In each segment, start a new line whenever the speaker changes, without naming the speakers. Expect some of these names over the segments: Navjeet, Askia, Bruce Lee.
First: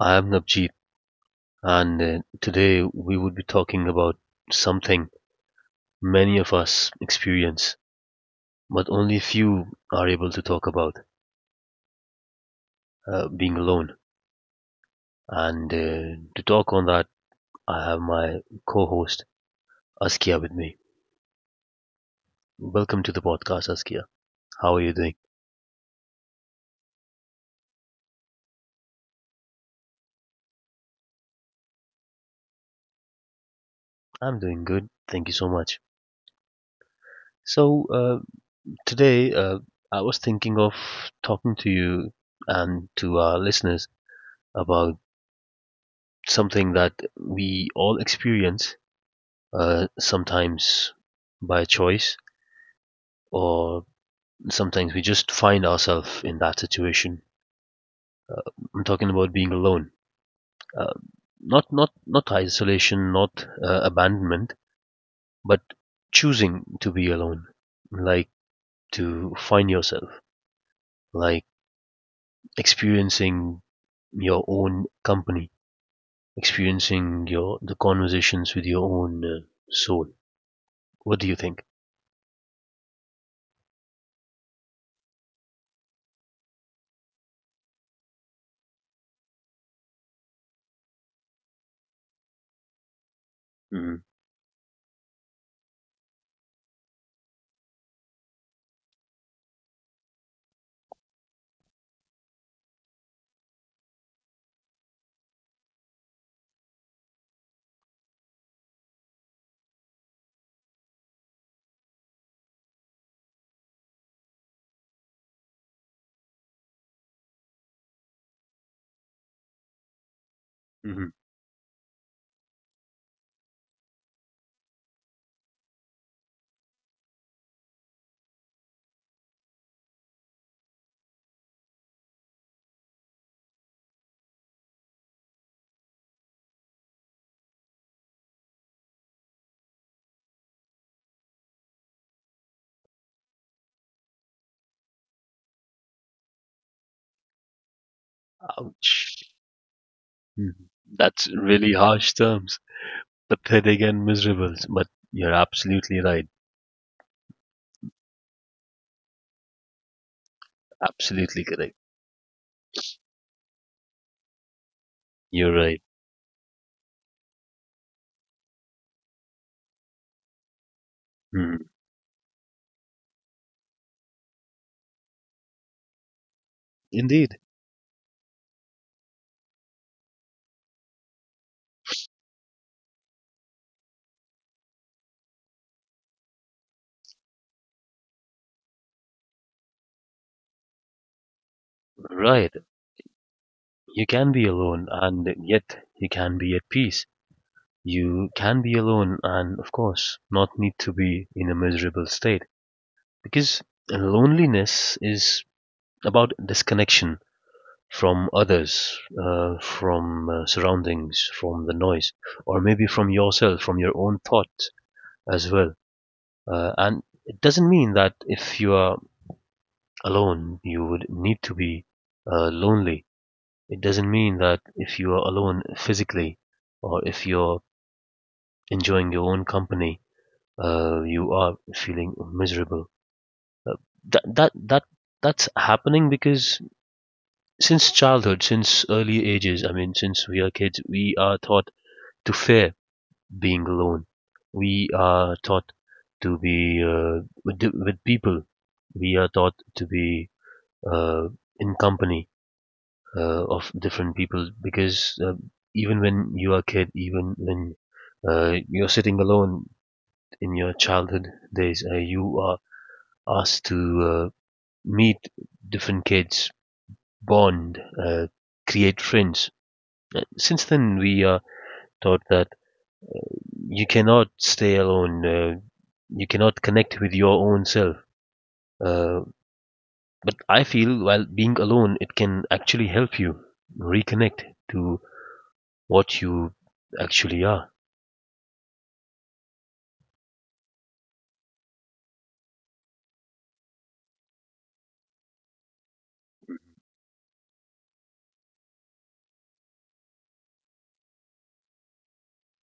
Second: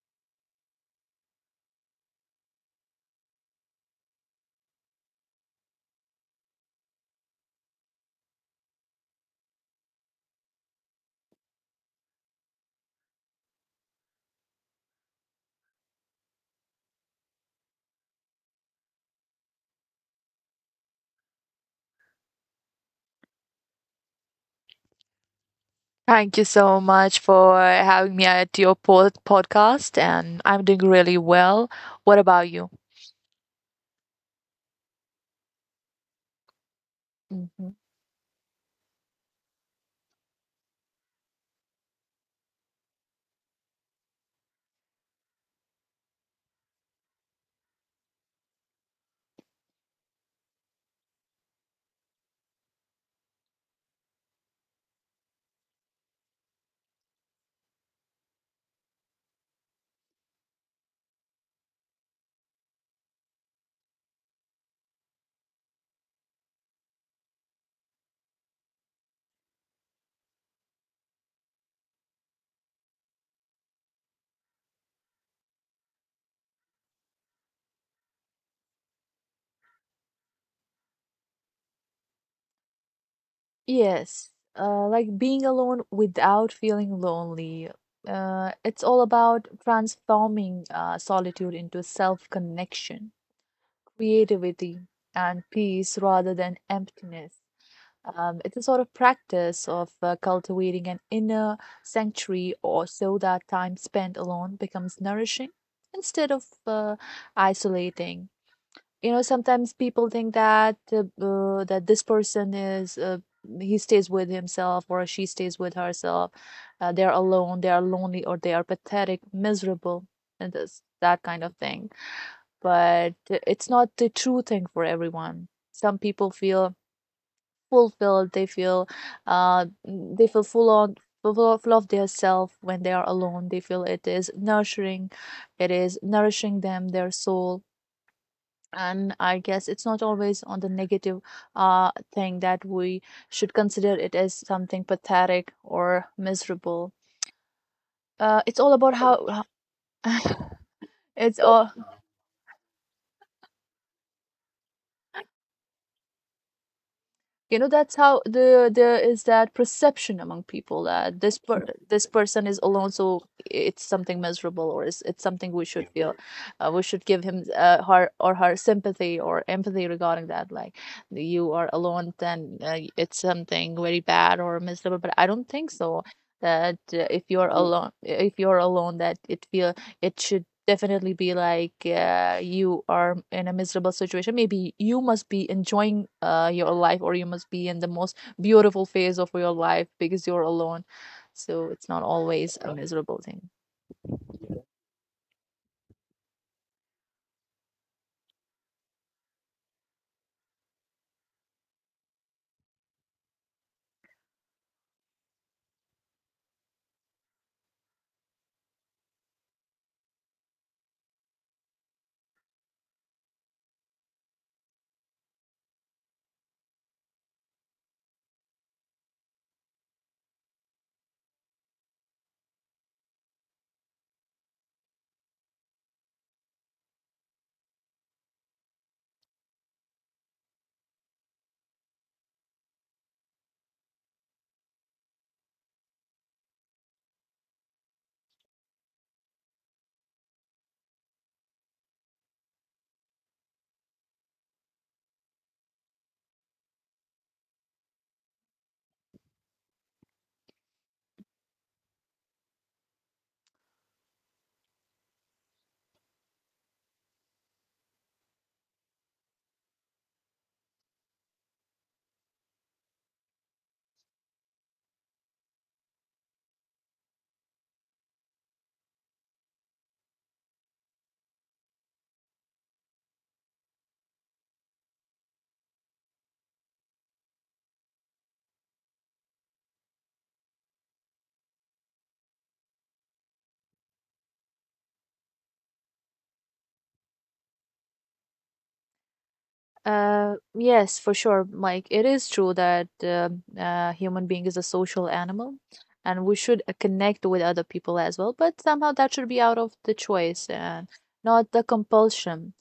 I am Navjeet, and today we would be talking about something many of us experience, but only few are able to talk about: being alone. And to talk on that, I have my co-host Askia with me. Welcome to the podcast, Askia. How are you doing?
Thank you so much for having me at your podcast, and I'm doing really well. What about you?
I'm doing good. Thank you so much.
Hmm.
So, today I was thinking of talking to you and to our listeners about something that we all experience, sometimes by choice, or sometimes we just find ourselves in that situation. I'm talking about being alone, uh, not isolation, not abandonment, but choosing to be alone, like to find yourself, like experiencing your own company, experiencing your the conversations with your own soul. What do you think?
Yes, like being alone without feeling lonely. It's all about transforming solitude into self-connection,
Mm-hmm.
creativity, and peace rather than emptiness. It's a sort of practice of cultivating an inner sanctuary, or so that time spent alone becomes nourishing instead of isolating. Sometimes people think that this person is he stays with himself or she stays with herself. They are alone, they are lonely, or they are pathetic, miserable, and this, that kind of thing. But it's not the true thing for everyone. Some people feel fulfilled. They feel full of their self when they are alone. They feel it is nurturing, it is nourishing them their soul. And I guess it's not always on the negative thing that we should consider it as something pathetic or miserable. It's all about how
Ouch.
how-
Mhm. That's
it's
really
all
harsh terms. The pathetic and miserable. But you're absolutely right.
That's how there is that perception among people that
Absolutely correct.
this person is alone, so it's something miserable, or it's something
You're
we
right.
should feel. We should give him, her sympathy or empathy regarding that, like, you are
Hmm.
alone then it's something very bad or miserable, but I don't think so that if
Indeed.
you're alone that it should definitely be like, you are in a miserable situation. Maybe you must be enjoying your life, or you must be in the most beautiful phase of your life because you're alone, so it's not
Right.
always a miserable thing.
You can be alone and yet you can be at peace. You can be alone and, of course, not need to be in a miserable state, because loneliness is about disconnection from others, from surroundings, from the noise, or maybe from yourself, from your own thought, as well. And it doesn't mean that if you are alone, you would need to be lonely. It doesn't mean that if you are alone physically or if you're enjoying your own company, you are feeling miserable. That that that that's happening because since childhood, since early ages, I mean, since we are kids, we are taught to fear being alone. We are taught to be with people. We are taught to be uh, in company of different people, because even when you are a kid, even when you're sitting alone in your childhood days, you are asked to meet different kids, bond, create friends. Since then, we are taught that you cannot stay alone. You cannot connect with your own self. Uh, but I feel while being alone, it can actually help you reconnect to what you actually are.
Yes, for sure, like it is true that human being is a social animal, and we should connect with other people as well, but somehow that should be out of the choice and not the compulsion.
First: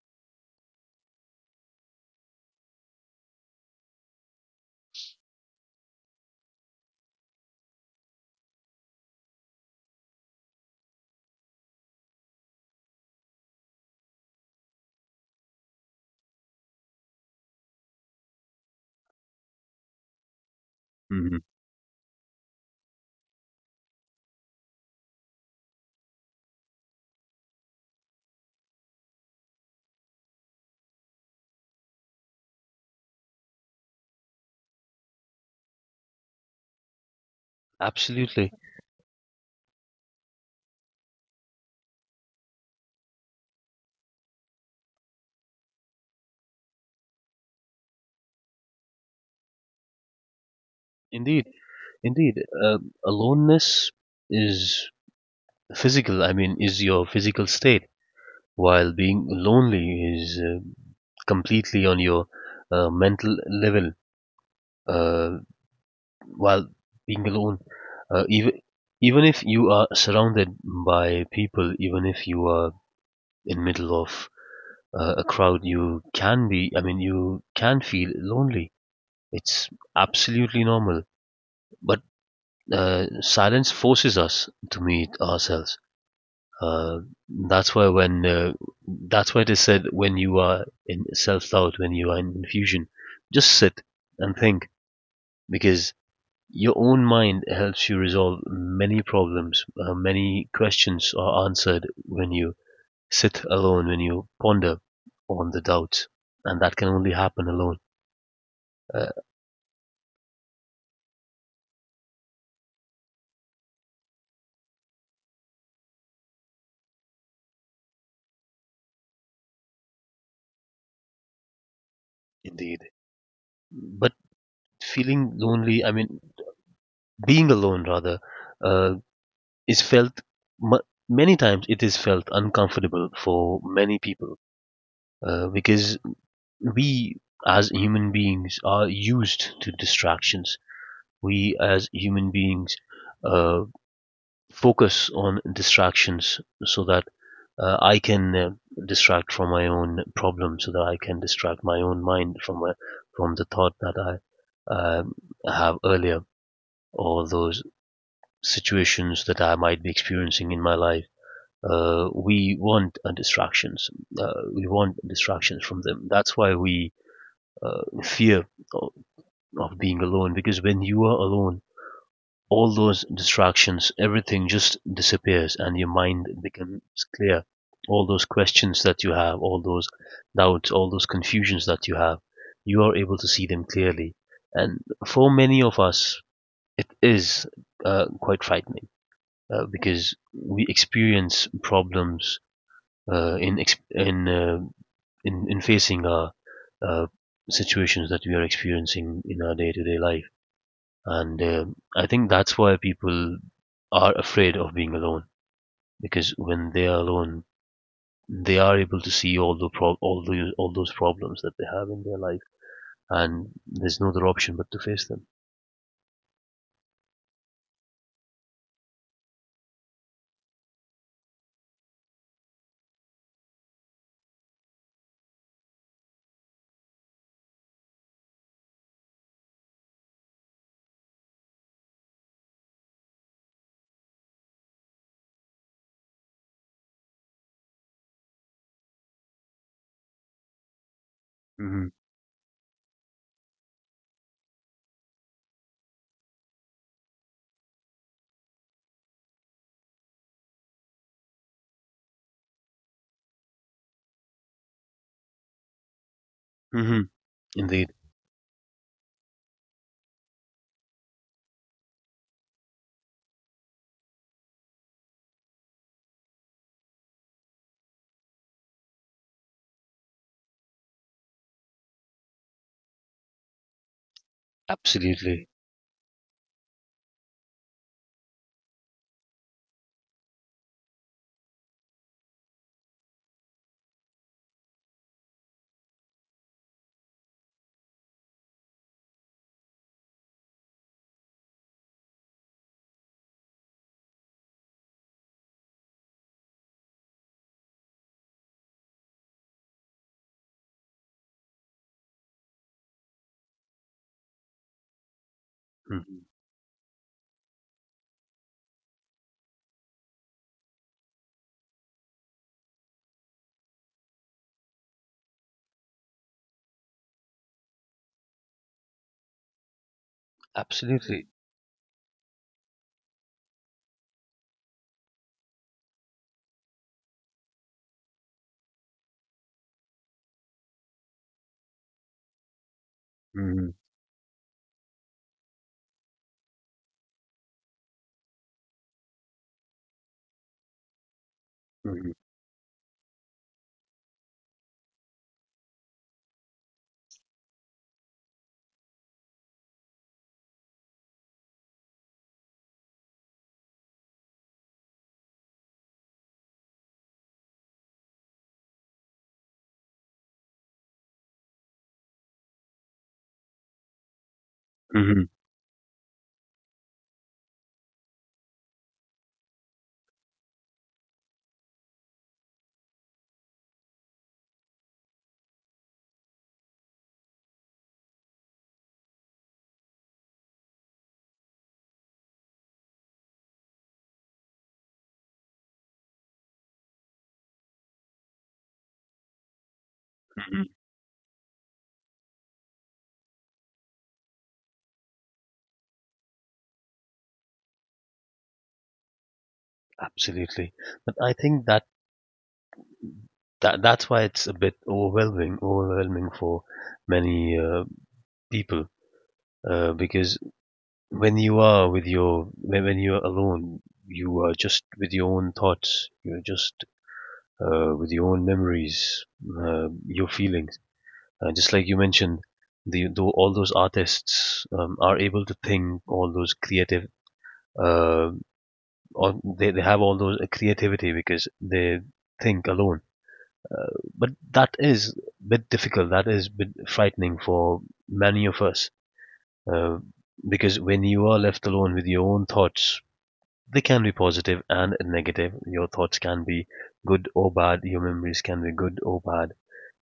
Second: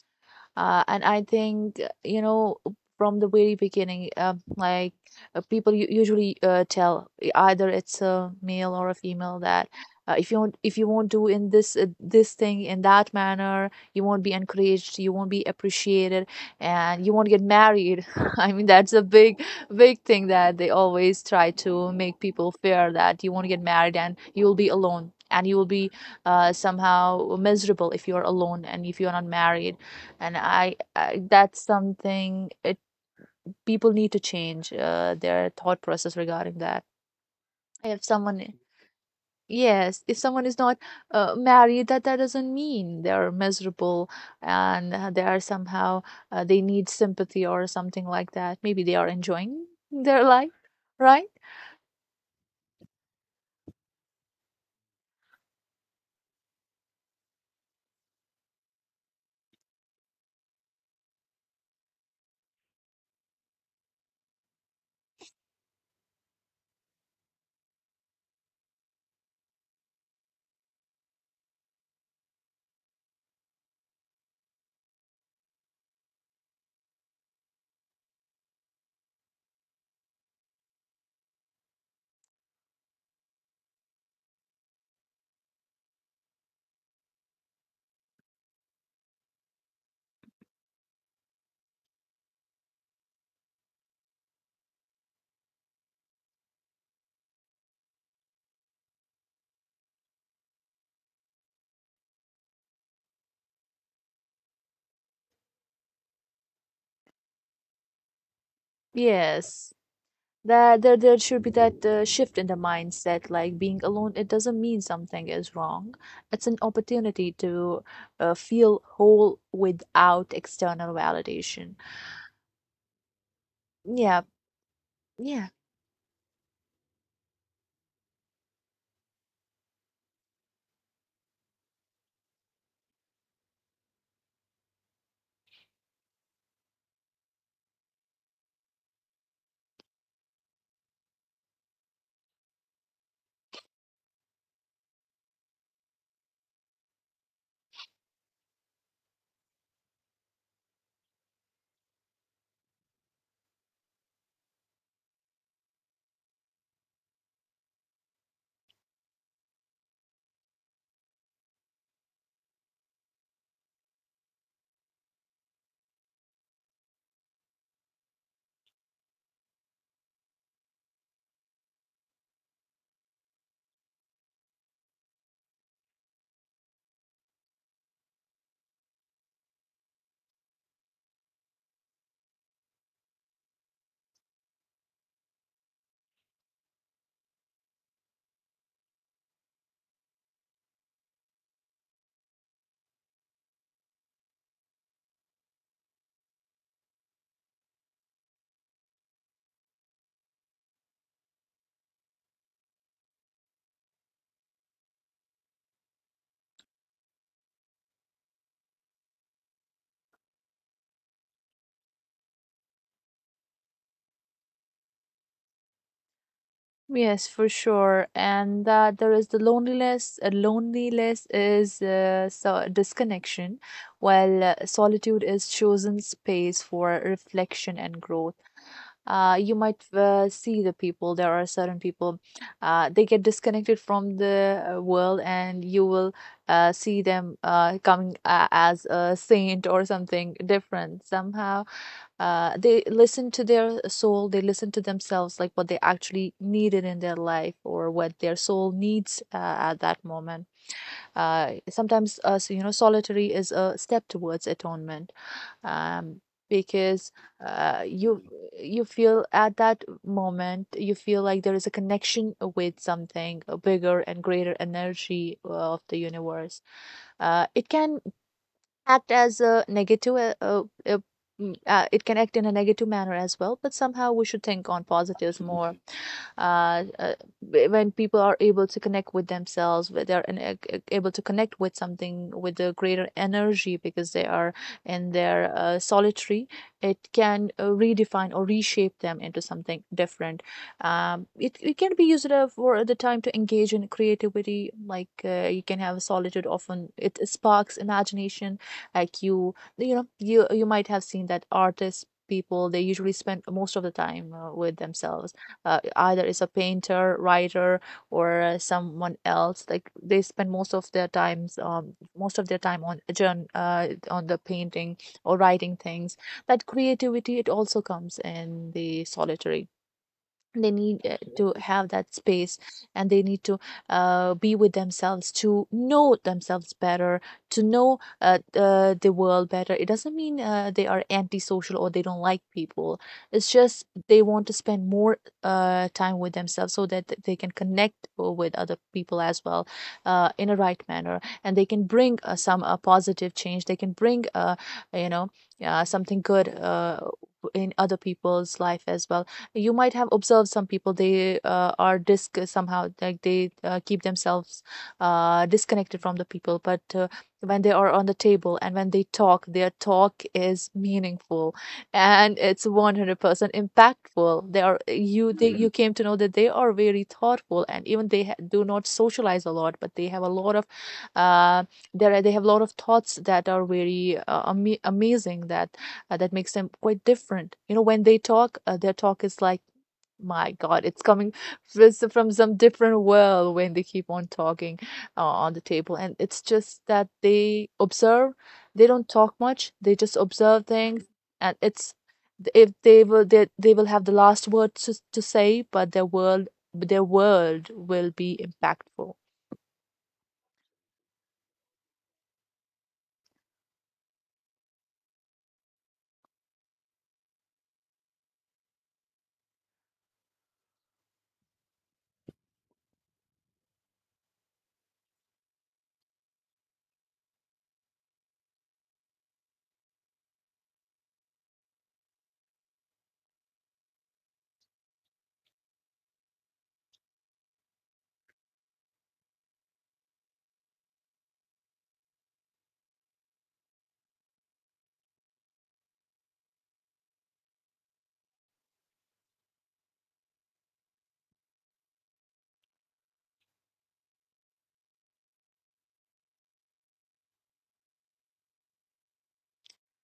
And I think, from the very beginning, like, people usually tell, either it's a male or a female, that if you don't, if you won't do in this thing in that manner, you won't be encouraged, you won't be appreciated, and you won't get married. I mean, that's a big thing that they always
Hmm.
try to make people fear that you won't get married and you will be alone, and you will be somehow miserable if you're alone and if you're not married. And I, I that's something it, people need to change their thought process regarding that. If someone
Absolutely.
I- Yes, if someone is not married, that doesn't mean they're miserable, and they are somehow, they need sympathy or something like that. Maybe they are enjoying their life, right.
Indeed. Indeed. Aloneness is physical, I mean, is your physical state, while being lonely is completely on your mental level, uh, while being alone. Uh, even, even if you are surrounded by people, even if you are in middle of a crowd, you can be, I mean, you can feel lonely. It's absolutely normal. But silence forces us to meet ourselves. Uh, that's why when uh, that's why they said when you are in self-doubt, when you are in confusion, just sit and think, because your own mind helps you resolve many problems. Many questions are answered when you sit alone, when you ponder on the doubts, and that can only happen alone. Uh,
Yes, that there should be that shift in the mindset, like being alone, it doesn't mean something is wrong, it's an opportunity to feel whole without external validation.
Indeed, but
Yeah,
feeling
yeah.
lonely, I mean, being alone rather, uh, is felt mu many times it is felt uncomfortable for many people, because we as human beings are used to distractions. We as human beings uh, focus on distractions so that I can distract from my own problem, so that I can distract my own mind from from the thought that I um, have earlier, or those situations that I might be experiencing in my life. We want distractions. We want distractions from them. That's why we fear of, of being alone, because when you are alone, all those distractions, everything just disappears and your mind becomes clear. All those questions that you have, all those doubts, all those confusions that you have, you are able to see them clearly. And for many of us, it is quite frightening, because we experience problems uh, in in, uh, in facing our uh, situations that we are experiencing in our day to day life. And I think that's why people are afraid of being alone, because when they are alone, they are able to see all the pro- all the all those problems that they have in their life, and there's no other option but to face them.
Yes, for sure. And that there is the loneliness. Loneliness is, so, disconnection, while solitude is chosen space for reflection and growth. You might see the people, there are certain people, they get disconnected from the world, and you will see them coming, as a saint or something different somehow.
Hmm.
They listen to their soul, they listen to themselves, like what they actually needed in their life or what their soul needs at that moment. Sometimes, solitary is a step towards atonement, um, because
Hmm.
uh,
Indeed.
you you feel at that moment, you feel like there is a connection with something bigger and greater energy of the universe. It can act as a negative It can act in a negative manner as well, but somehow we should think on positives
Absolutely.
more. uh, uh, when people are able to connect with themselves, where they're able to connect with something, with a greater energy, because they are in their solitary, it can redefine or reshape them into something different. It can be used for the time to engage in creativity, like, you can have solitude. Often it sparks imagination, like, you might have seen that artists, people, they usually spend most of the time with themselves,
Hmm.
either is a painter, writer, or someone else. Like they spend most of their most of their time on on the painting or writing things. That creativity, it also comes in the solitary. They need
Absolutely.
to have that space, and they need to be with themselves to know themselves better, to know the world better. It doesn't mean they are antisocial or they don't like people. It's
Hmm.
just they want to spend more time with themselves, so that they can connect with other people as well, in a right manner, and they can
Hmm.
bring some positive change. They can bring you know something good in other people's life as well. You might have observed some people, they are disc somehow, like, they keep themselves disconnected from the people, but when they are on the table and when they talk, their talk is meaningful, and it's 100% impactful. They are
Hmm.
you they, Mhm. You came to know that they are very thoughtful, and even they do not socialize a lot, but they have a lot of uh, there are- they have a lot of thoughts that are very amazing, that makes them quite different. When they talk, their talk is like, my God, it's coming from some different world when they keep on talking on the table. And it's just that they observe, they don't talk much, they just observe things. And it's if they will they will have the last word to say, but their world will be impactful.
Absolutely, but I think that that's why it's a bit overwhelming for many people, because when you are with your when you're alone, you are just with your own thoughts, you're just with your own memories, your feelings, just like you mentioned, the though all those artists are able to think all those creative, uh, or they have all those creativity because they think alone. But that is a bit difficult. That is a bit frightening for many of us. Uh, because when you are left alone with your own thoughts, they can be positive and negative. Your thoughts can be good or bad. Your memories can be good or bad.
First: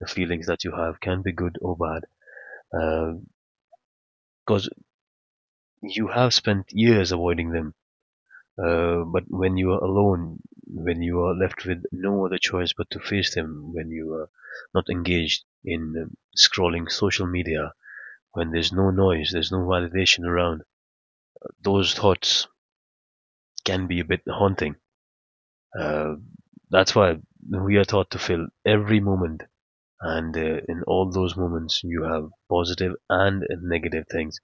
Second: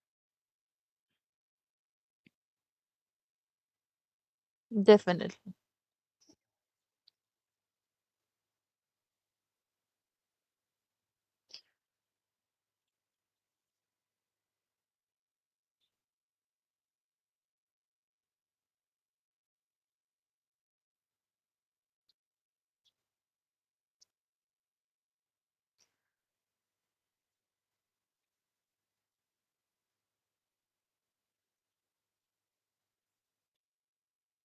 The feelings that you have can be good or bad. Because uh,
Definitely.
you have spent years avoiding them. But when you are alone, when you are left with no other choice but to face them, when you are not engaged in scrolling social media, when there's no noise, there's no validation around, those thoughts can be a bit haunting. Uh, that's why we are taught to fill every moment, and in all those moments, you have positive and negative things.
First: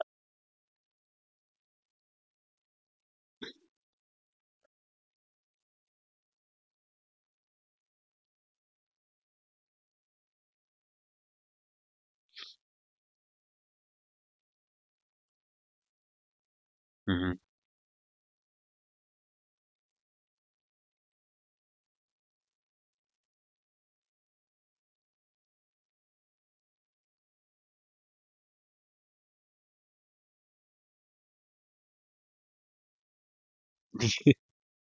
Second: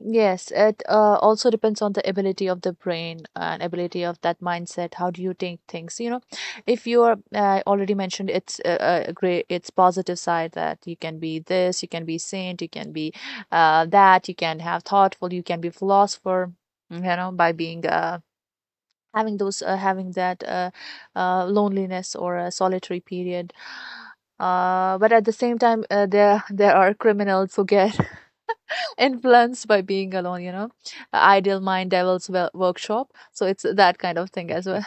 Yes, it also depends on the ability of the brain and ability of that mindset. How do you take things? If you are I already mentioned, it's positive side, that you can be this, you can be saint, you can be that, you can have thoughtful, you can be philosopher.
Hmm.
By being having that loneliness or a solitary period. But at the same time, there there are criminals who get influenced by being alone, ideal mind devils workshop. So it's that kind of thing as well,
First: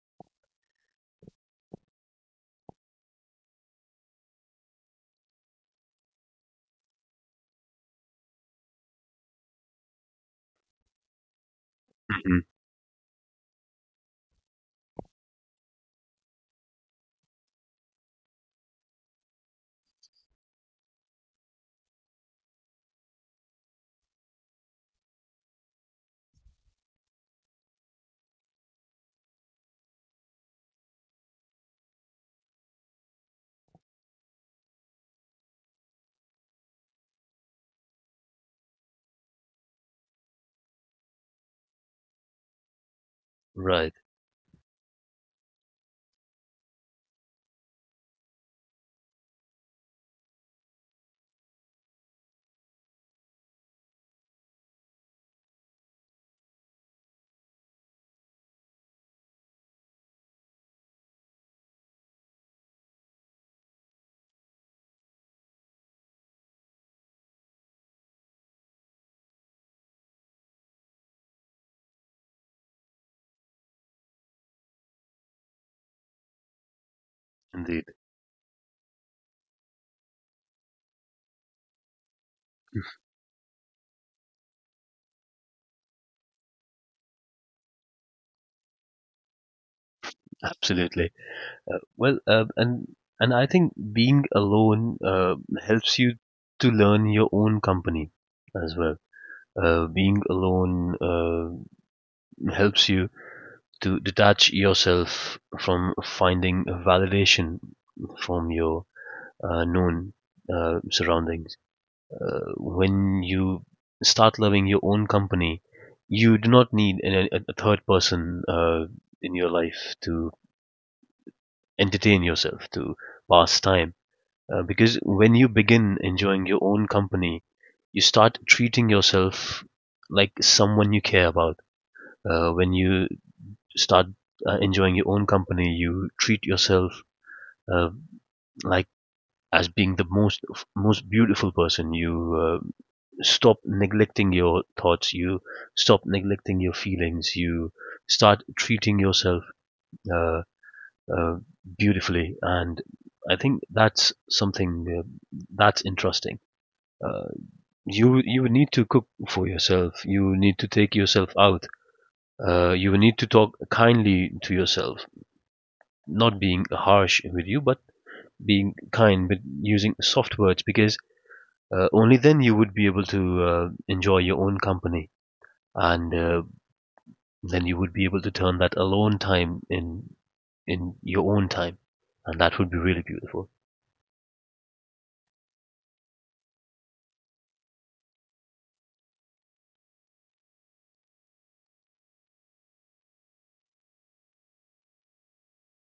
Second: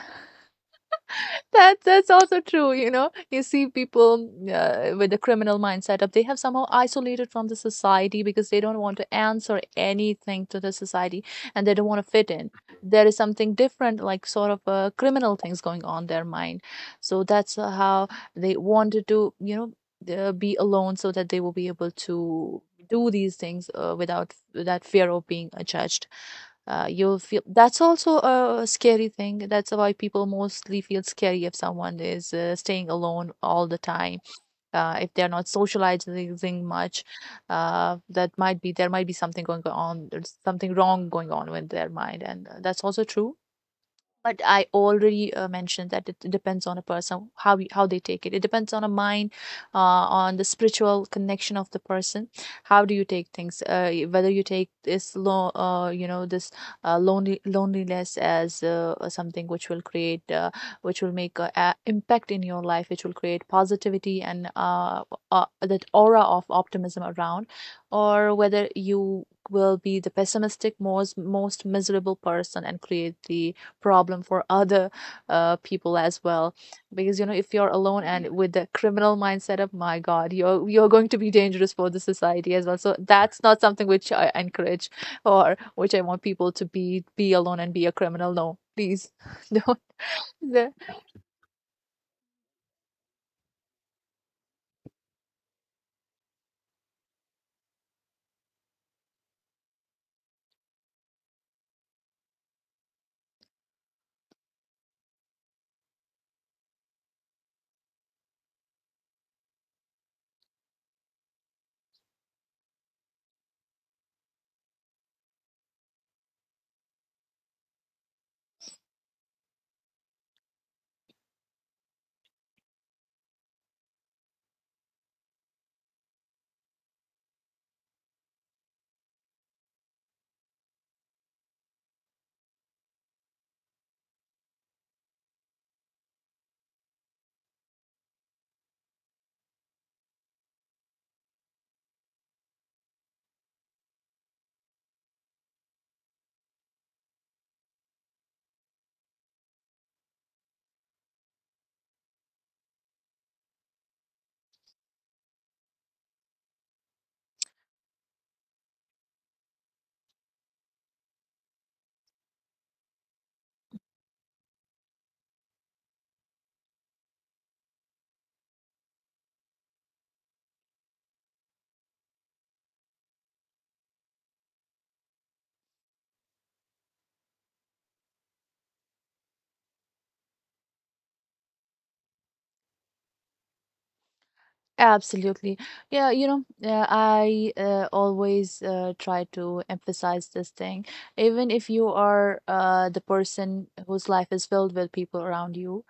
that's also true. You see people with a criminal mindset, up, they have somehow isolated from the society because they don't want to answer anything to the society, and they don't want to fit
Hmm.
in. There is something different, like sort of criminal things going on their mind. So that's how they wanted to, be alone, so that they will be able to do these things without that fear of being judged. You feel that's also a scary thing. That's why people mostly feel scary if someone is staying alone all the time, if they're not socializing much. That might be There might be something going on, there's something wrong going on with their mind, and that's also true.
Right.
But I already mentioned that it depends on a person, how they take it. It depends on a mind, on the spiritual connection of the person. How do you take things? Whether you take this lo- you know this lonely loneliness as something which will which will make a impact in your life, which will create positivity and that aura of optimism around, or whether you will be the pessimistic, most miserable person and create the problem for other people as well. Because if you're
Indeed.
alone and with the criminal mindset, of my God, you're going to be dangerous for the society as well, so that's not something which I encourage, or which I want people to, be alone and be a criminal. No, please, don't. The-
Absolutely. Well, and I think being alone helps you to learn your own company as well. Being alone helps you to detach yourself from finding validation from your known surroundings. When you start loving your own company, you do not need a third person in your life to entertain yourself, to pass time. Because when you begin enjoying your own company, you start treating yourself like someone you care about. When you start enjoying your own company, you treat yourself uh, like as being the most beautiful person. You stop neglecting your thoughts. You stop neglecting your feelings. You start treating yourself uh, uh, beautifully, and I think that's something that's interesting. Uh, you need to cook for yourself. You need to take yourself out. You need to talk kindly to yourself, not being harsh with you, but being kind, but using soft words, because only then you would be able to enjoy your own company, and then you would be able to turn that alone time in your own time, and that would be really beautiful.
Absolutely. Yeah, I always try to emphasize this thing. Even if you are the person whose life is filled with people around you,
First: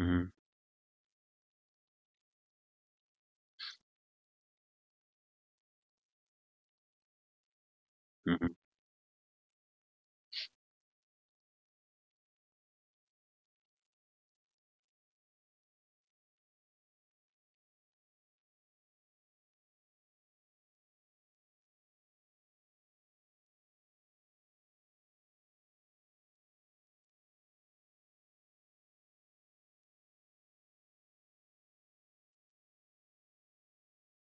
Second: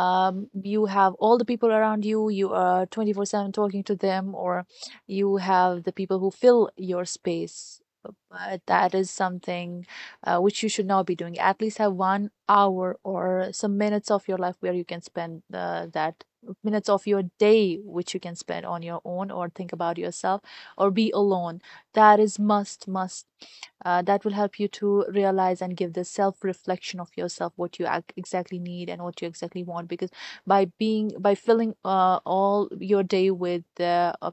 Hmm.
you have all the people around you, you are 24/7 talking to them, or you have the people who fill your space.
Hmm.
But that is something which you should not be doing. At least have 1 hour or some minutes of your life where you can spend that minutes of your day, which you can spend on your own or think about yourself or be alone. That is must That will help you to realize and give this self reflection of yourself, what you exactly need and what you exactly want. Because by filling all your day with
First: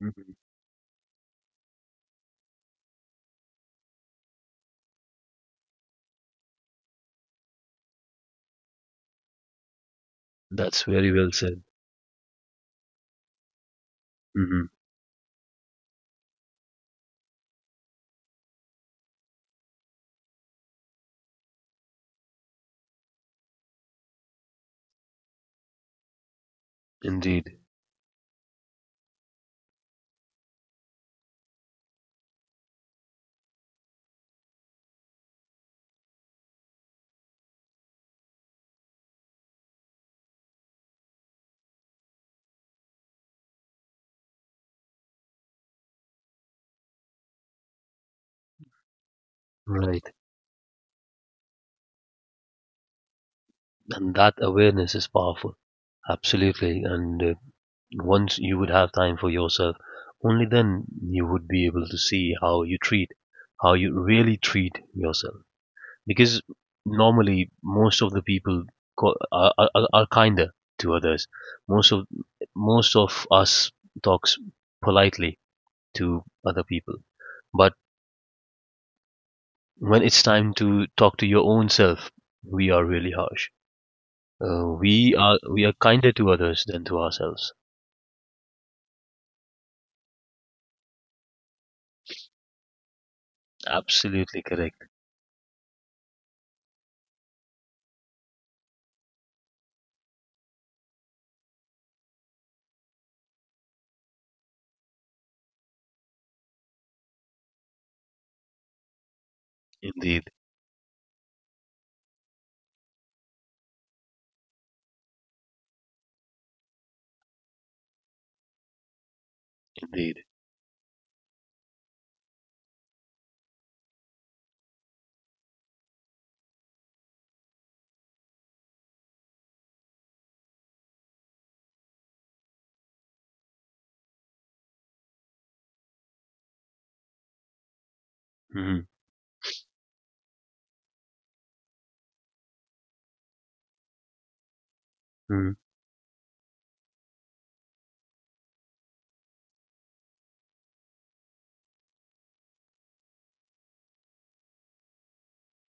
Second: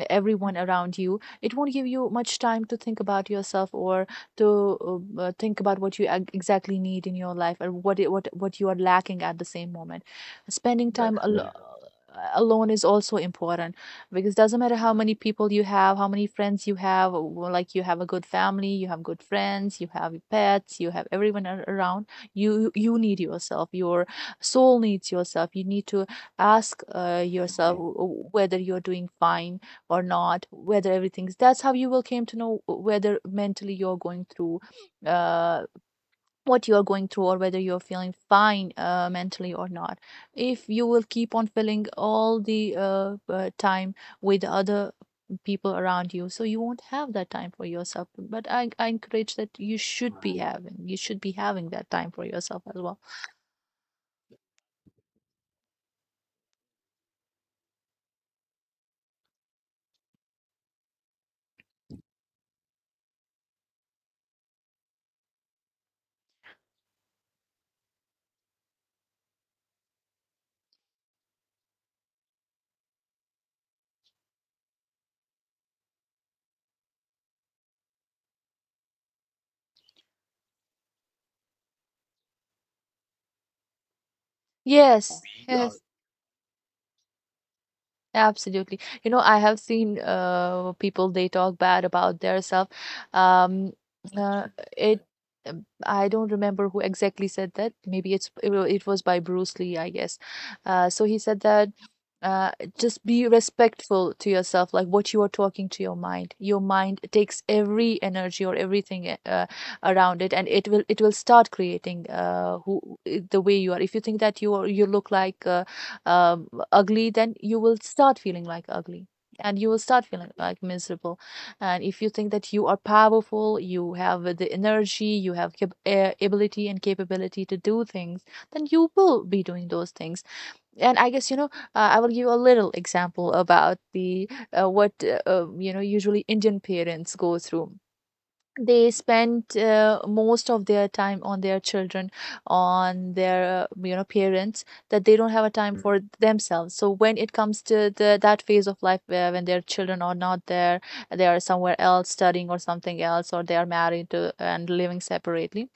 Hmm.
everyone around you, it won't give you much time to think about yourself, or to think about exactly need in your life, or what you are lacking at the same moment.
That's
Spending
very
time, that's
well
correct,
said.
alone is also important, because doesn't
Hmm.
matter how many people you have, how many friends you have, or like you have a good family, you have good friends, you have pets, you have everyone around you. You need yourself. Your soul needs yourself. You need to ask
Indeed.
yourself. Mhm. Whether you're doing fine or not, whether everything's that's how you will came to know, whether mentally you're going through, uh, what you're going through, or whether you're feeling fine mentally or not. If you will keep on filling all the time with other people around you, so you won't have that time for yourself. But I encourage that you
Right,
should be having, that time for yourself as well.
and that awareness is powerful. Absolutely, and once you would have time for yourself, only then you would be able to see how you treat, how you really treat yourself. Because normally, most of the people are kinder to others. Most of most of us talks politely to other people, but when it's time to talk to your own self, we are really harsh. Uh, we
Yes,
are we are
yes.
kinder to others than to ourselves.
Absolutely. You know, I have seen people, they talk bad about their self. Um,
Absolutely
uh,
correct.
it I don't remember who exactly said that. Maybe it was by Bruce Lee, I guess. So he said that uh, just be respectful to yourself, like what you are talking to your mind. Your mind takes every energy or everything around
Indeed.
it, and it will start creating, who the way you are. If you think that you look like ugly, then you will start feeling like ugly, and you will start
Indeed.
feeling like miserable. And if you think that you are powerful, you have the energy, you have ability and capability to do things, then you will be doing those things. And I guess, you know, I will give you a little example about the what, you know, usually Indian parents go through.
Hmm.
They spend most of their time on their children, on their parents, that they don't have
Hmm.
a time for themselves. So when it comes to the that phase of life, where when their children are not there, they are somewhere else studying or something else, or they are married to, and living separately,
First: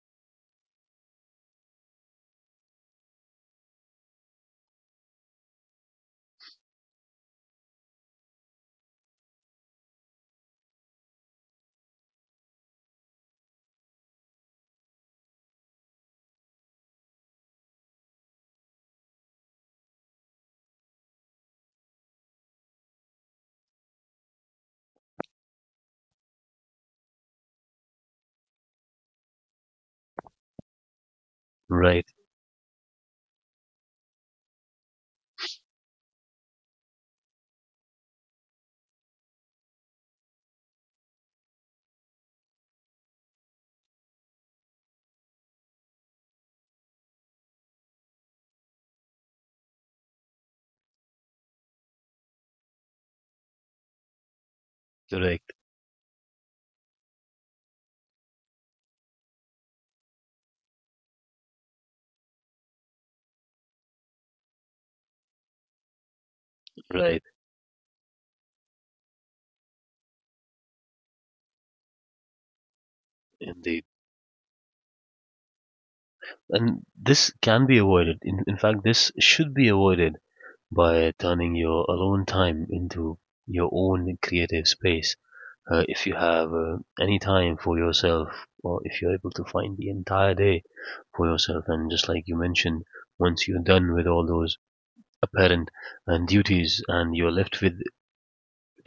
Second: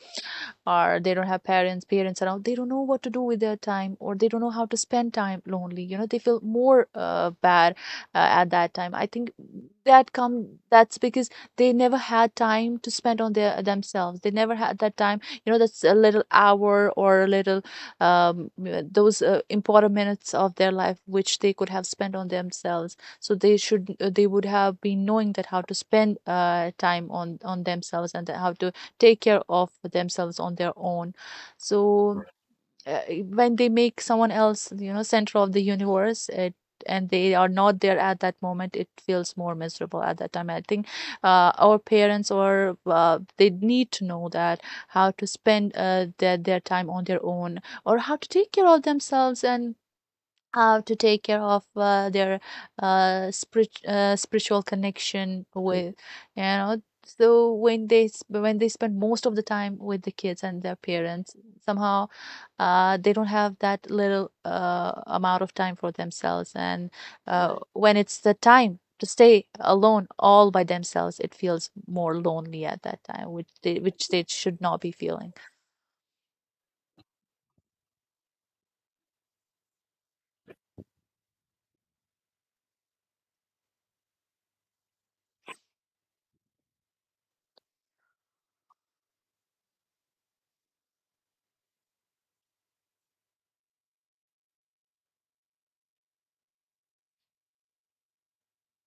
or they don't have parents around. They don't know what to do with their time, or they don't know how to spend time lonely. They feel more bad at that time, I think. That's because they never had time to spend on their themselves. They never had that time, you know, that's a little hour or a little, those important minutes of their life, which they could have spent on themselves. So they would have been knowing that how to spend time on themselves, and how to take care of themselves on their own.
Right.
So uh, when they make someone else, you know, center of the universe, it and they are not there at that moment, it feels more miserable at that time, I think. Our parents, or they need to know that how to spend their time on their own, or how to take care of themselves, and how to take care of their spiritual connection
Correct.
Mm. with, you know, so when when they spend most of the time with the kids and their parents, somehow they don't have that little amount of time for themselves, and
Right.
Right. When it's the time to stay alone all by themselves, it feels more lonely at that time,
Indeed.
which they should not be feeling.
And this can be avoided. In fact, this should be avoided by turning your alone time into your own creative space. If you have any time for yourself, or if you're able to find the entire day for yourself, and just like you mentioned, once you're done with all those apparent and duties and you're left with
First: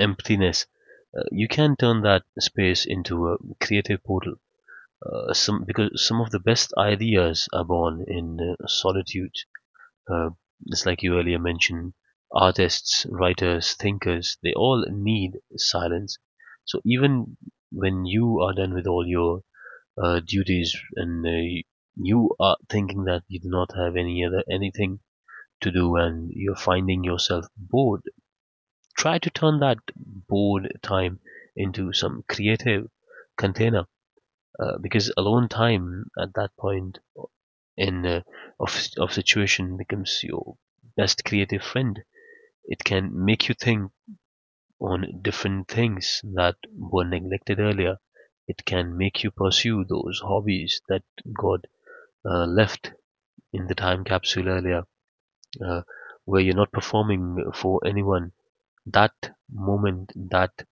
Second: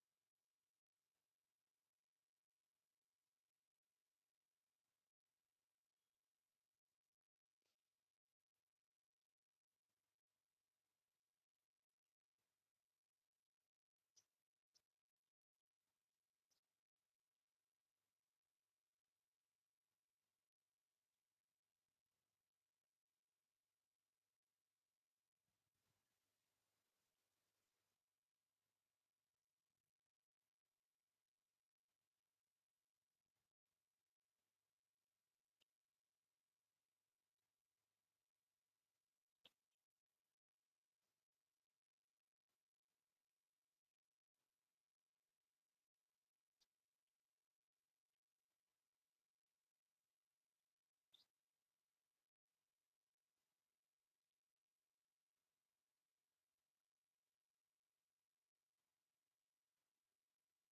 emptiness, you can turn that space into a creative portal. Some because some of the best ideas are born in solitude. Uh, just like you earlier mentioned, artists, writers, thinkers, they all need silence. So even when you are done with all your duties, and you are thinking that you do not have anything to do and you're finding yourself bored, try to turn that bored time into some creative container, because alone time, at that point in of situation, becomes your best creative friend. It can make you think on different things that were neglected earlier. It can make you pursue those hobbies that God left in the time capsule earlier, uh, where you're not performing for anyone. That moment, that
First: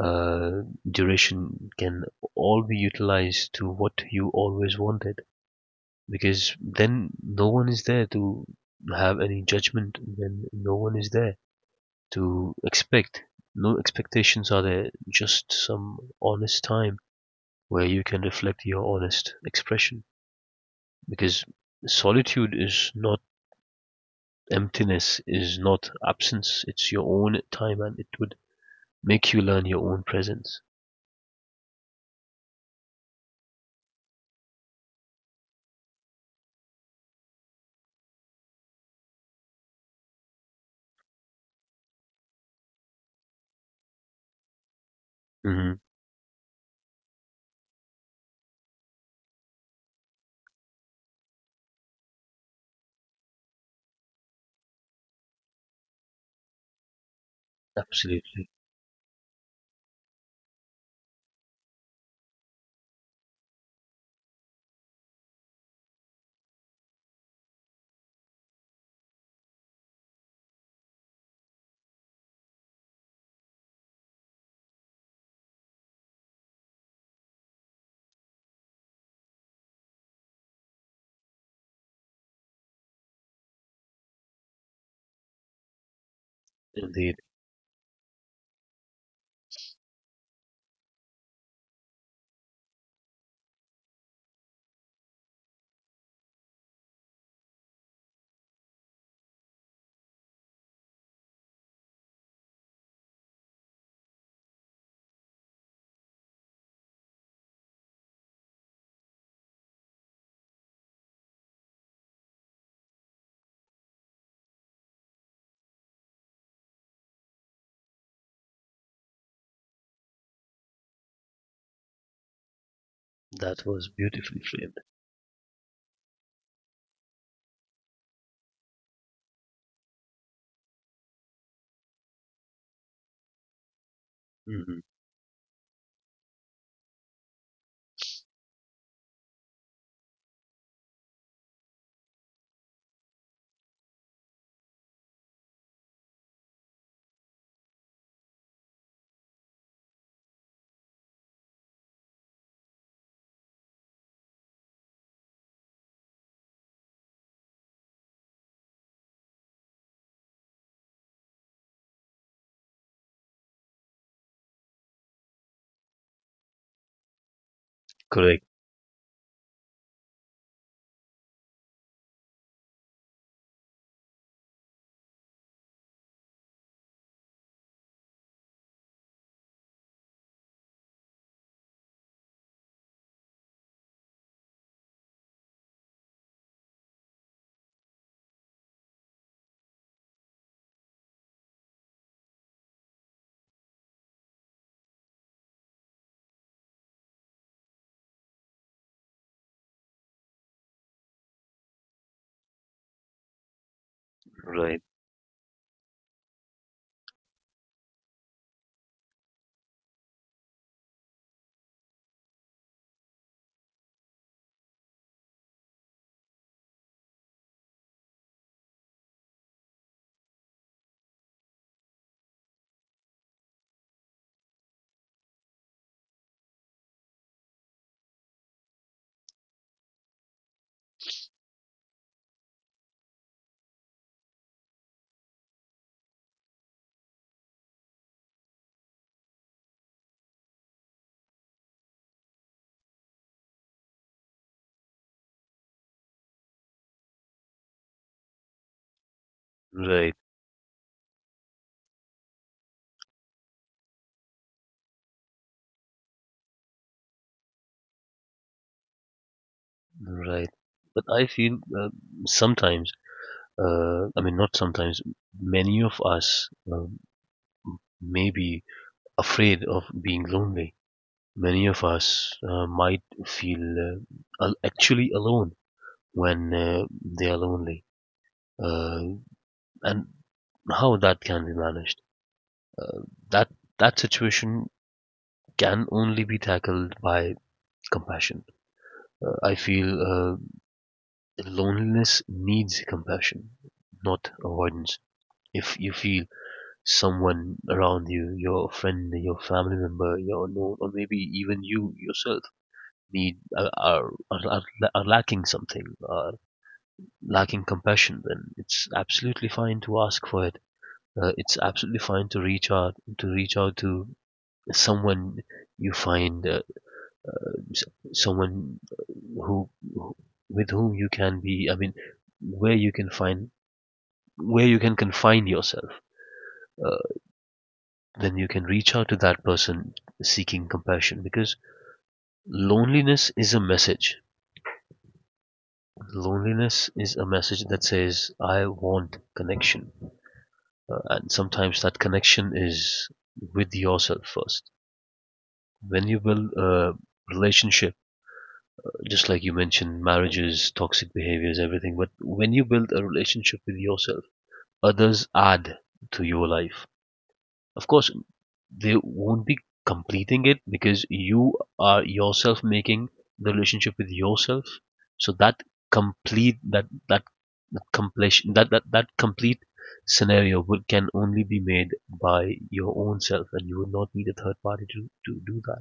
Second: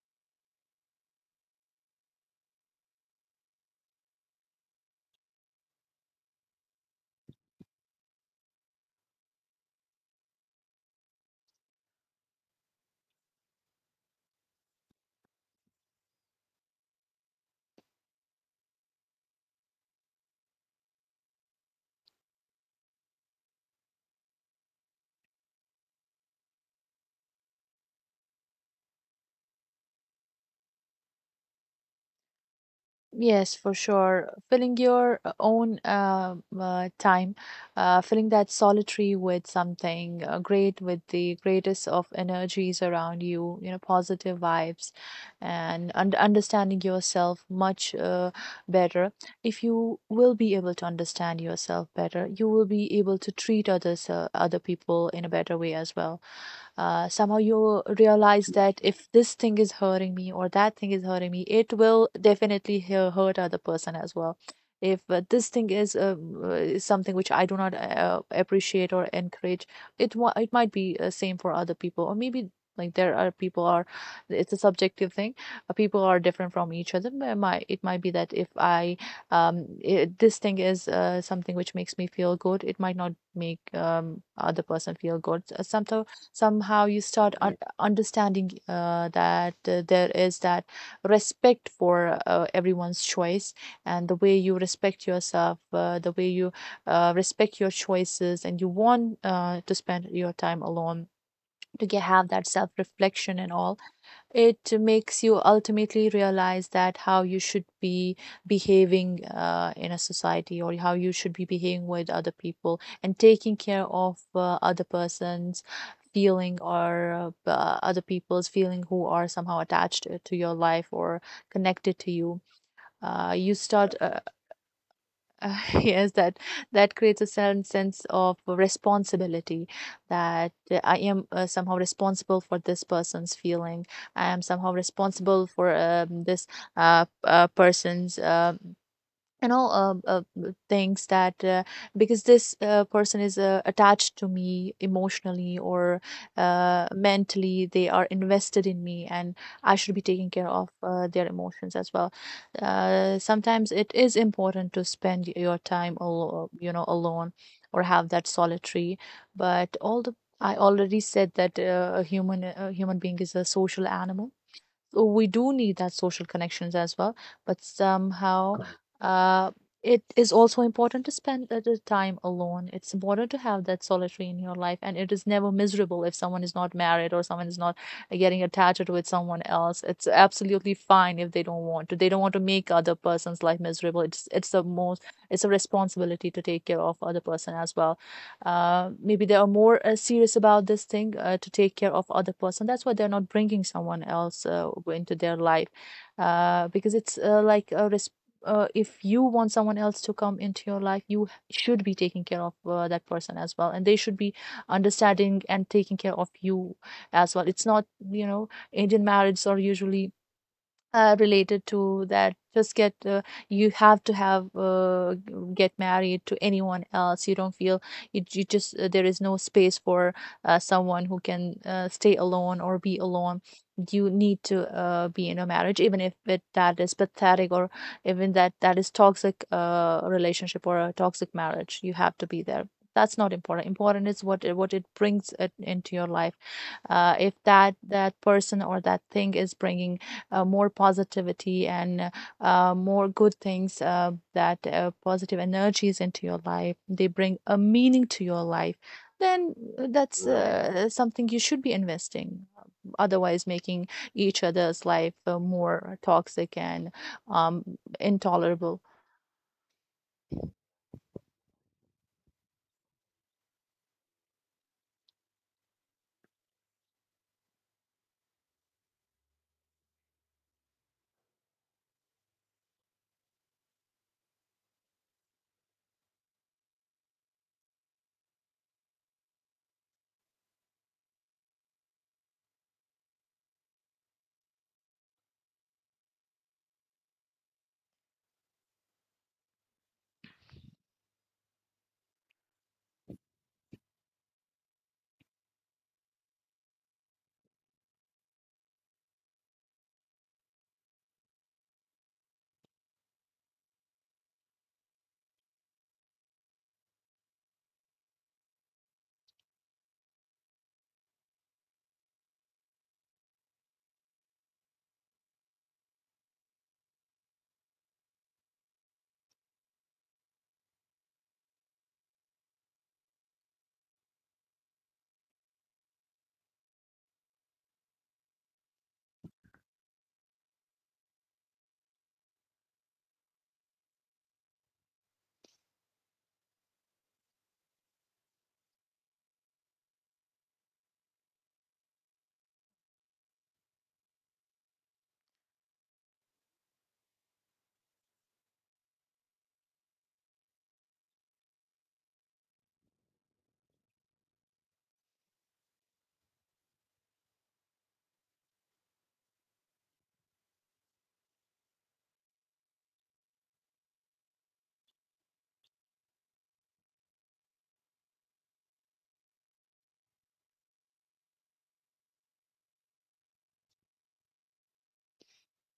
uh, duration can all be utilized to what you always wanted, because then no one is there to have any judgment, then no one is there to expect. No expectations are there, just some honest time where you can reflect your honest expression. Because solitude is not emptiness, is not absence, it's your own time, and it would make you learn your own presence.
Yes, for sure. Filling your own time, filling that solitary with something great, with the greatest of energies around you, you know, positive vibes,
Hmm.
and un understanding yourself much better. If you will be able to understand yourself better, you will be able to treat others, other people, in a better way as well. Somehow you realize
Absolutely.
that if this thing is hurting me, or that thing is hurting me, it will definitely hurt other person as well. If this thing is something which I do not appreciate or encourage, it might be same for other people, or maybe, like there are people are it's a subjective thing. People are different from each other, but it might be that if I, this thing is something which makes me feel good, it might not make other person feel good. Sometimes somehow you
Indeed.
start understanding that there is that respect for everyone's choice, and the way you respect yourself, the way you respect your choices, and you want to spend your time alone, to have that self reflection and all. It makes you ultimately realize that how you should be behaving in a society, or how you should be behaving with other people, and taking care of other person's feeling, or other people's feeling, who are somehow attached to your life or connected to you. You
That was
start
beautifully framed.
yes, that creates a certain sense of responsibility, that I am somehow responsible for this person's feeling. I am somehow
Hmm.
responsible for this person's, things that because this person is attached to me emotionally, or mentally, they are invested in me, and I should be taking care of their emotions as well. Sometimes it is important to spend your time alone, or have that solitary. But all the I already said that a human being is a social animal. Well, we do need that social connections as well, but
Correct.
somehow, Correct. It is also important to spend the time alone. It's important to have that solitary in your life, and it is never miserable if someone is not married or someone is not getting attached with someone else. It's absolutely fine. If they don't want to, they don't want to make other person's life miserable. It's the most It's a responsibility to take care of other person as well. Maybe they are more serious about this thing to take care of other person, that's why they're not bringing someone else into their life. Because it's if you want someone else to come into your life, should be taking care of that person as well, and they should be
Right.
understanding and taking care of you as well. It's not, you know, Indian marriages are usually related to that, just get you have to get married to anyone else. You don't feel, you just there is no space for someone who can stay alone or be alone. You need to be in a marriage, even if that is pathetic, or even that is toxic relationship, or a toxic marriage, you have to be there. That's not important. Important is what it brings it into your life. If that person or that thing is bringing more positivity, and more good things, that positive energies into your life, they bring a meaning to your life. Then
Right.
that's right. Something you should be investing otherwise making each other's life more toxic and um, intolerable.
Right. But I feel sometimes, I mean, not sometimes, many of us maybe afraid of being lonely. Many of us might feel actually alone when they are lonely, uh, and how that can be managed. That that situation can only be tackled by compassion. I feel loneliness needs compassion, not avoidance. If you feel someone around you, your friend, your family member, your known, or maybe even you yourself need are, are lacking something, are lacking compassion, then it's absolutely fine to ask for it. It's absolutely fine to reach out to someone you find, someone who, who, with whom you can be. I mean, where you can find, where you can confine yourself, uh, then you can reach out to that person seeking compassion, because loneliness is a message Loneliness is a message that says, I want connection. And sometimes that connection is with yourself first. When you build a relationship, just like you mentioned, marriages, toxic behaviors, everything, but when you build a relationship with yourself, others add to your life. Of course, they won't be completing it, because you are yourself making the relationship with yourself. So that complete that that completion that that, that complete scenario can only be made by your own self, and you would not need a third party to do that,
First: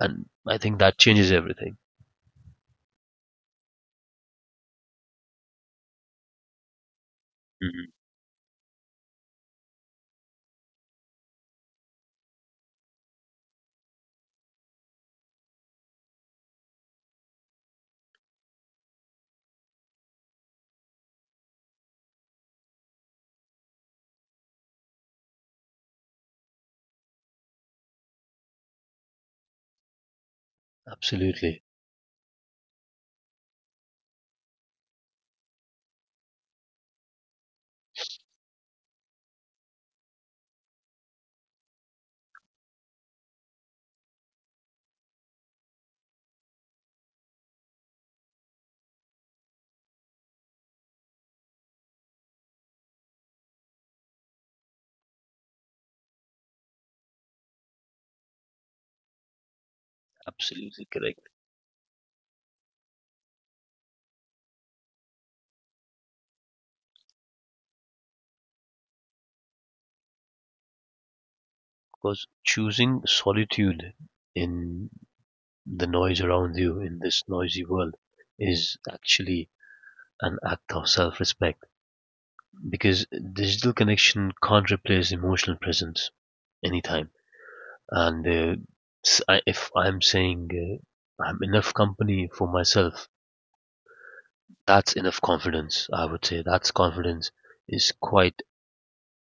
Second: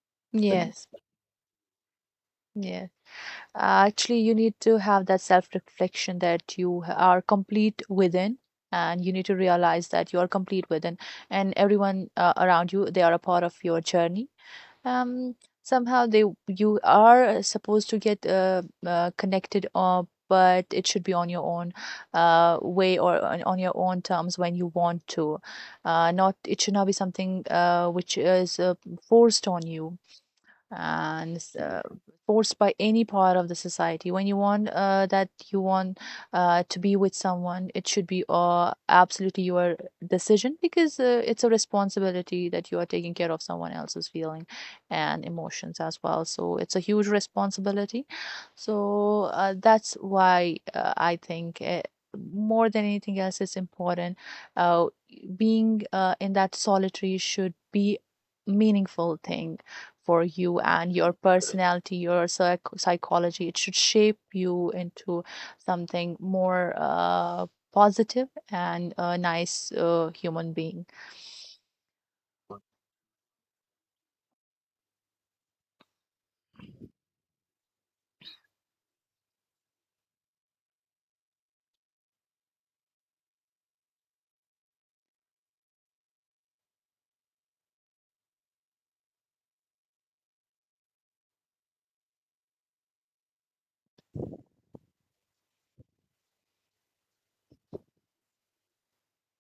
and I think
Yes,
that changes everything.
yes. Actually, you need to have that self-reflection that are complete
Mhm.
within, and you need to realize that you are complete within, and everyone around you, they are a part of your journey. Um somehow they You are supposed to get connected up, but it should be on your own way, or on your own terms when you want to. Not It should not be something which is forced on you, and
Absolutely.
forced by any part of the society. When you want, to be with someone, it should be absolutely your decision, because it's a responsibility that you are taking care of someone else's feeling and emotions as well, so it's a huge responsibility. So that's why I think, more than anything else, it's important, uh, being in that solitary should be meaningful thing for you
Absolutely
and your
correct,
personality, your psychology. It should shape you into something more positive, and a nice human being.
because choosing solitude in the noise around you, in this noisy world, is actually an act of self-respect, because digital connection can't replace emotional presence anytime. And if I'm saying I'm enough company for myself, that's enough confidence. I would say that's confidence is quite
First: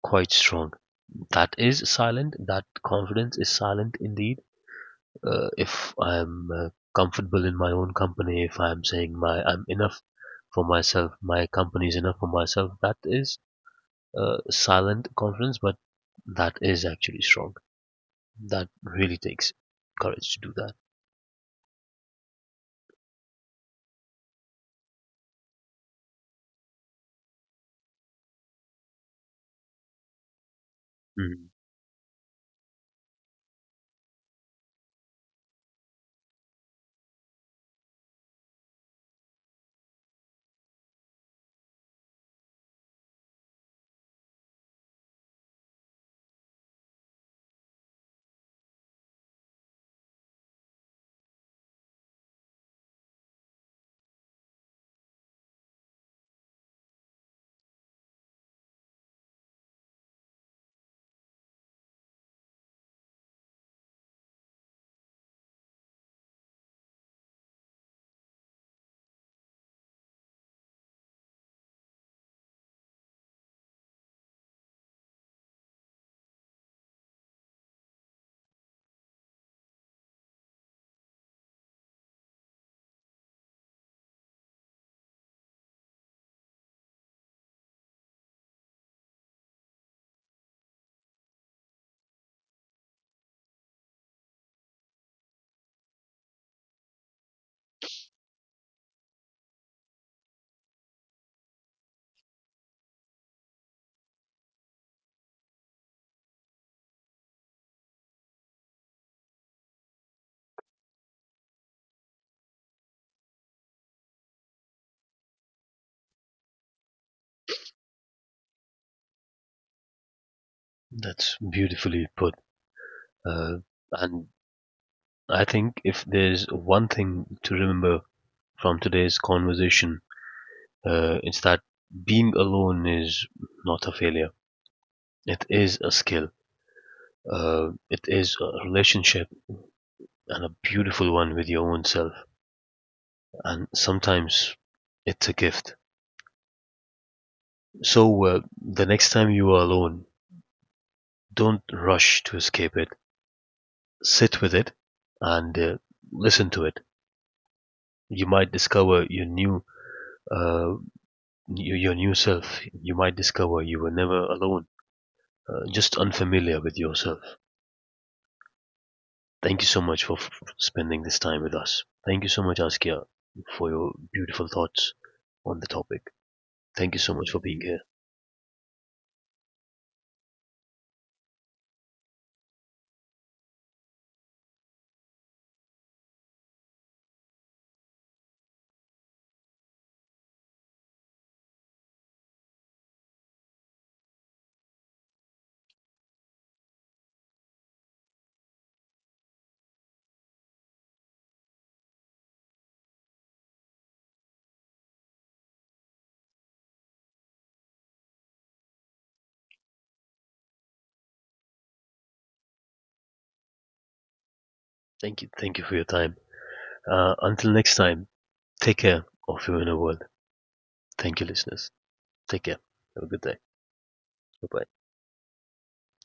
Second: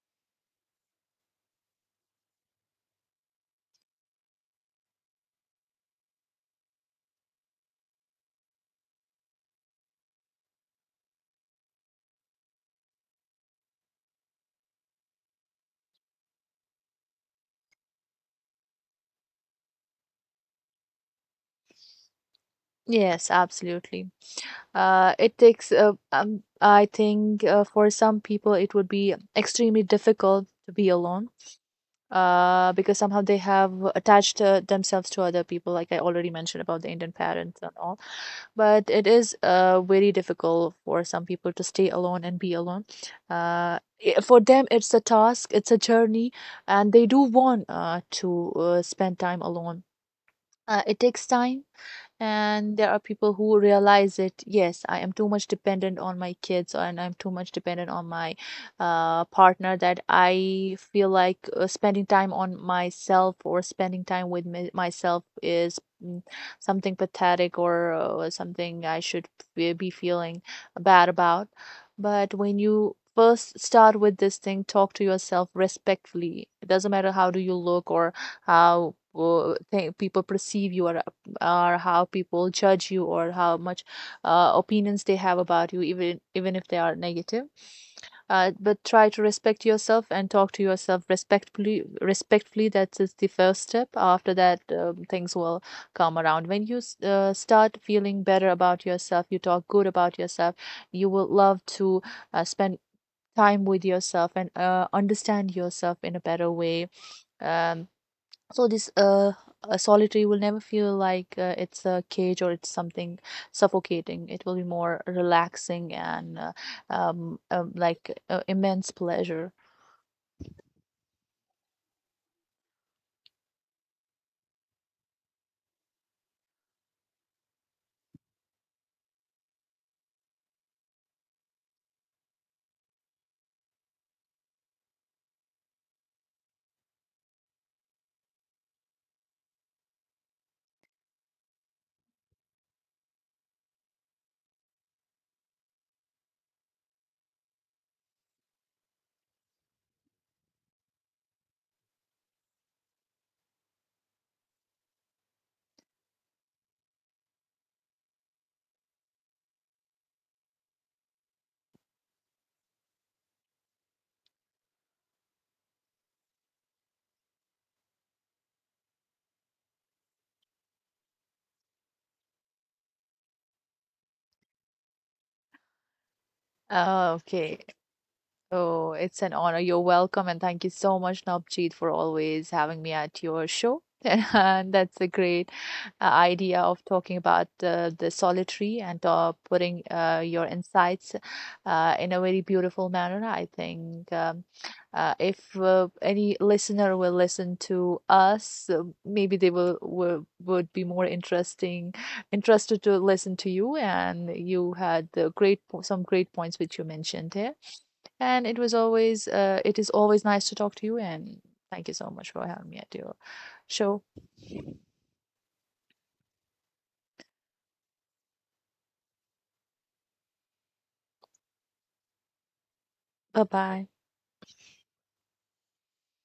quite strong. That is silent. That confidence is silent indeed. If I'm comfortable in my own company, if I'm saying my I'm enough for myself, my company is enough for myself. That is silent confidence, but that is actually strong. That really takes courage to do that.
Yes, absolutely. It takes, I think, for some people, it would be extremely difficult to be alone,
Mm.
because somehow they have attached themselves to other people, like I already mentioned about the Indian parents and all. But it is very difficult for some people to stay alone and be alone. Uh, for them, it's a task, it's a journey, and they do want to spend time alone. It takes time, and there are people who realize it, yes, I am too much dependent on my kids, and I'm too much dependent on my partner, that I feel like spending time on myself, or spending time with my myself is something pathetic, or something I should be feeling bad about. But when you first start with this thing, talk to yourself respectfully. It doesn't matter how do you look, or how people perceive you, or how people judge you, or how much opinions they have about you, even if they are negative. But try to respect yourself and talk to yourself respectfully that's the first step. After that, things will come around. When you start feeling better about yourself, you talk good about yourself, you will love to spend time with yourself and understand yourself in a better way. um, so this solitary will never feel like it's a cage or it's something suffocating. It will be more relaxing and like immense pleasure.
That's beautifully put. Uh, and I think if there's one thing to remember from today's conversation, it's that being alone is not a failure. It is a skill. It is a relationship, and a beautiful one with your own self. And sometimes it's a gift. So, the next time you are alone, don't rush to escape it. Sit with it and listen to it. You might discover uh, your new self. You might discover you were never alone, just unfamiliar with yourself. Thank you so much for spending this time with us. Thank you so much, Askia, for your beautiful thoughts on the topic. Thank you so much for
Okay.
being here.
Oh, it's an honor. You're welcome. And thank you so much, Navjeet, for always having me at your show. And that's a great idea of talking about the solitary, and putting your insights in a very beautiful manner. I think, if any listener will listen to us, maybe they will would be more interested to listen to you. And you had the some great points which you mentioned here. And it is always nice to talk to you. And thank you so much for having me at your show.
Thank you. Thank you for your time. Until next time, take care of your inner world. Thank you, listeners. Take care. Have a good day.
Bye bye.
Bye bye.